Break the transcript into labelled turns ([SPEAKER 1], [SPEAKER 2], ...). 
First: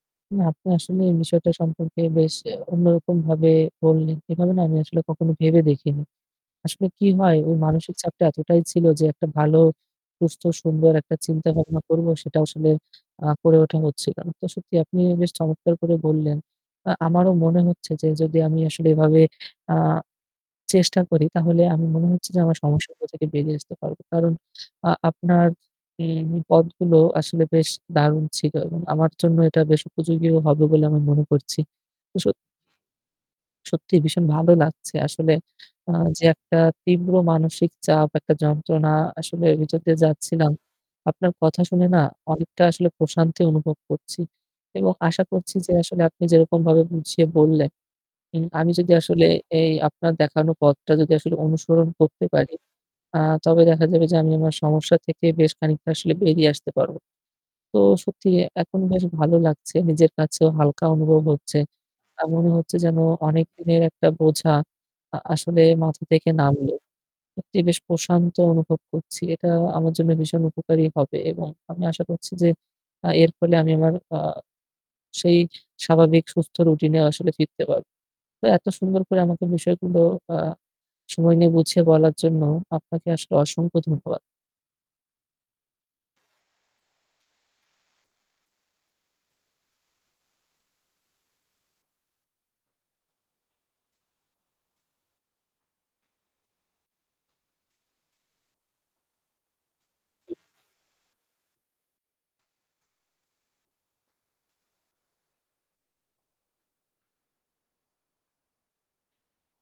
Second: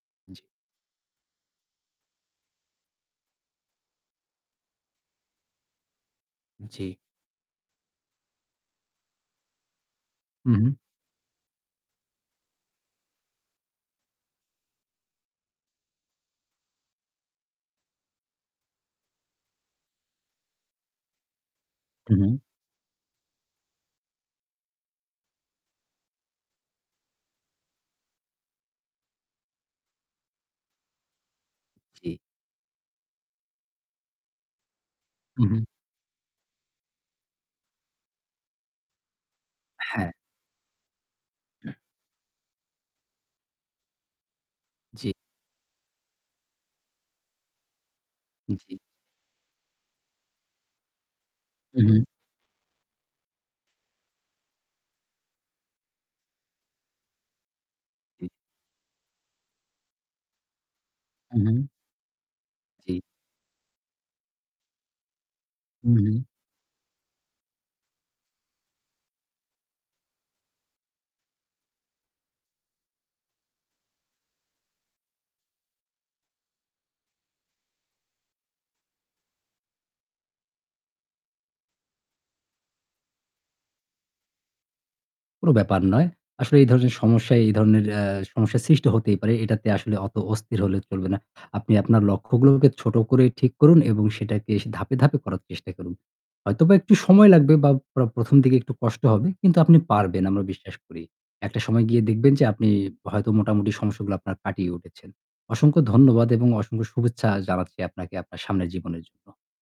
[SPEAKER 1] জ্বী।
[SPEAKER 2] না, আপনি আসলে এই বিষয়টা সম্পর্কে বেশ অন্যরকম ভাবে বললেন। এভাবে না আমি আসলে কখনো ভেবে দেখিনি।
[SPEAKER 1] জ্বী।
[SPEAKER 2] আসলে কি হয় ওই মানসিক চাপটা এতটাই ছিল যে একটা ভালো, সুস্থ,
[SPEAKER 1] হুম, হুম।
[SPEAKER 2] সুন্দর একটা চিন্তা ভাবনা করব সেটা আসলে অ্যাঁ করে ওঠা হচ্ছিল না। তো সত্যি আপনি বেশ চমৎকার করে বললেন। অ্যাঁ আমারও মনে হচ্ছে যে যদি আমি আসলে এভাবে অ্যাঁ চেষ্টা করি তাহলে আমি মনে
[SPEAKER 1] হু,
[SPEAKER 2] হচ্ছে যে
[SPEAKER 1] হু।
[SPEAKER 2] আমার সমস্যাটা থেকে বেরিয়ে আসতে পারবো। কারণ অ্যাঁ আপনার ম এই পথগুলো আসলে বেশ দারুণ ছিল এবং আমার জন্য এটা বেশ উপযোগী হবে বলে আমি মনে করছি।
[SPEAKER 1] জ্বী।
[SPEAKER 2] তো সত সত্যি ভীষণ ভালো লাগছে। আসলে
[SPEAKER 1] হু, হুম।
[SPEAKER 2] অ্যাঁ যে একটা তীব্র মানসিক চাপ, একটা যন্ত্রণা আসলে ভিতর দিয়ে
[SPEAKER 1] হ্যাঁ।
[SPEAKER 2] যাচ্ছিলাম। আপনার কথা শুনে না অনেকটা আসলে প্রশান্তি অনুভব করছি এবং
[SPEAKER 1] জ্বী।
[SPEAKER 2] আশা করছি যে আসলে আপনি যেরকমভাবে বুঝিয়ে বললেন, হুম। আমি
[SPEAKER 1] জ্বী।
[SPEAKER 2] যদি আসলে এই আপনার দেখানো পথটা যদি আসলে
[SPEAKER 1] উ
[SPEAKER 2] অনুসরণ
[SPEAKER 1] হুম।
[SPEAKER 2] করতে পারি অ্যাঁ তবে দেখা যাবে যে আমি আমার সমস্যা থেকে বেশ খানিকটা আসলে বেরিয়ে আসতে পারবো। তো
[SPEAKER 1] জ্বী।
[SPEAKER 2] সত্যি এখন বেশ ভালো লাগছে। নিজের কাছেও হালকা অনুভব
[SPEAKER 1] উ
[SPEAKER 2] হচ্ছে।
[SPEAKER 1] হুম।
[SPEAKER 2] অ্যাঁ মনে হচ্ছে যেন
[SPEAKER 1] জ্বী।
[SPEAKER 2] অনেক দিনের একটা বোঝা আ আসলে
[SPEAKER 1] হুম,
[SPEAKER 2] মাথা
[SPEAKER 1] হুম।
[SPEAKER 2] থেকে নামল। সত্যিই বেশ প্রশান্ত অনুভব করছি। এটা আমার জন্য ভীষণ উপকারী হবে এবং আমি আশা করছি যে আ এর ফলে আমি আমার অ্যাঁ সেই স্বাভাবিক সুস্থ রুটিন এ আসলে ফিরতে পারবো। তো এত সুন্দর করে আমাকে বিষয়গুলো অ্যাঁ সময় নিয়ে বুঝিয়ে বলার জন্য আপনাকে আসলে অসংখ্য ধন্যবাদ।
[SPEAKER 1] কোন ব্যাপার নয়। আসলে এই ধরনের সমস্যায় এই ধরনের এ্যা সমস্যা সৃষ্টি হতেই পারে। এটাতে আসলে অত অস্থির হলে চলবে না। আপনি আপনার লক্ষ্যগুলোকে ছোট করে ঠিক করুন এবং সেটাকে ধাপে, ধাপে করার চেষ্টা করুন। হয়তোবা একটু সময় লাগবে বা প্র ১ম দিকে একটু কষ্ট হবে কিন্তু আপনি পারবেন
[SPEAKER 2] উম
[SPEAKER 1] আমরা বিশ্বাস করি। একটা সময় গিয়ে দেখবেন যে আপনি হয়তো মোটামুটি সমস্যাগুলো আপনার কাটিয়ে উঠেছেন। অসংখ্য ধন্যবাদ এবং অসংখ্য শুভেচ্ছা জানাচ্ছি আপনাকে, আপনার সামনের জীবনের জন্য।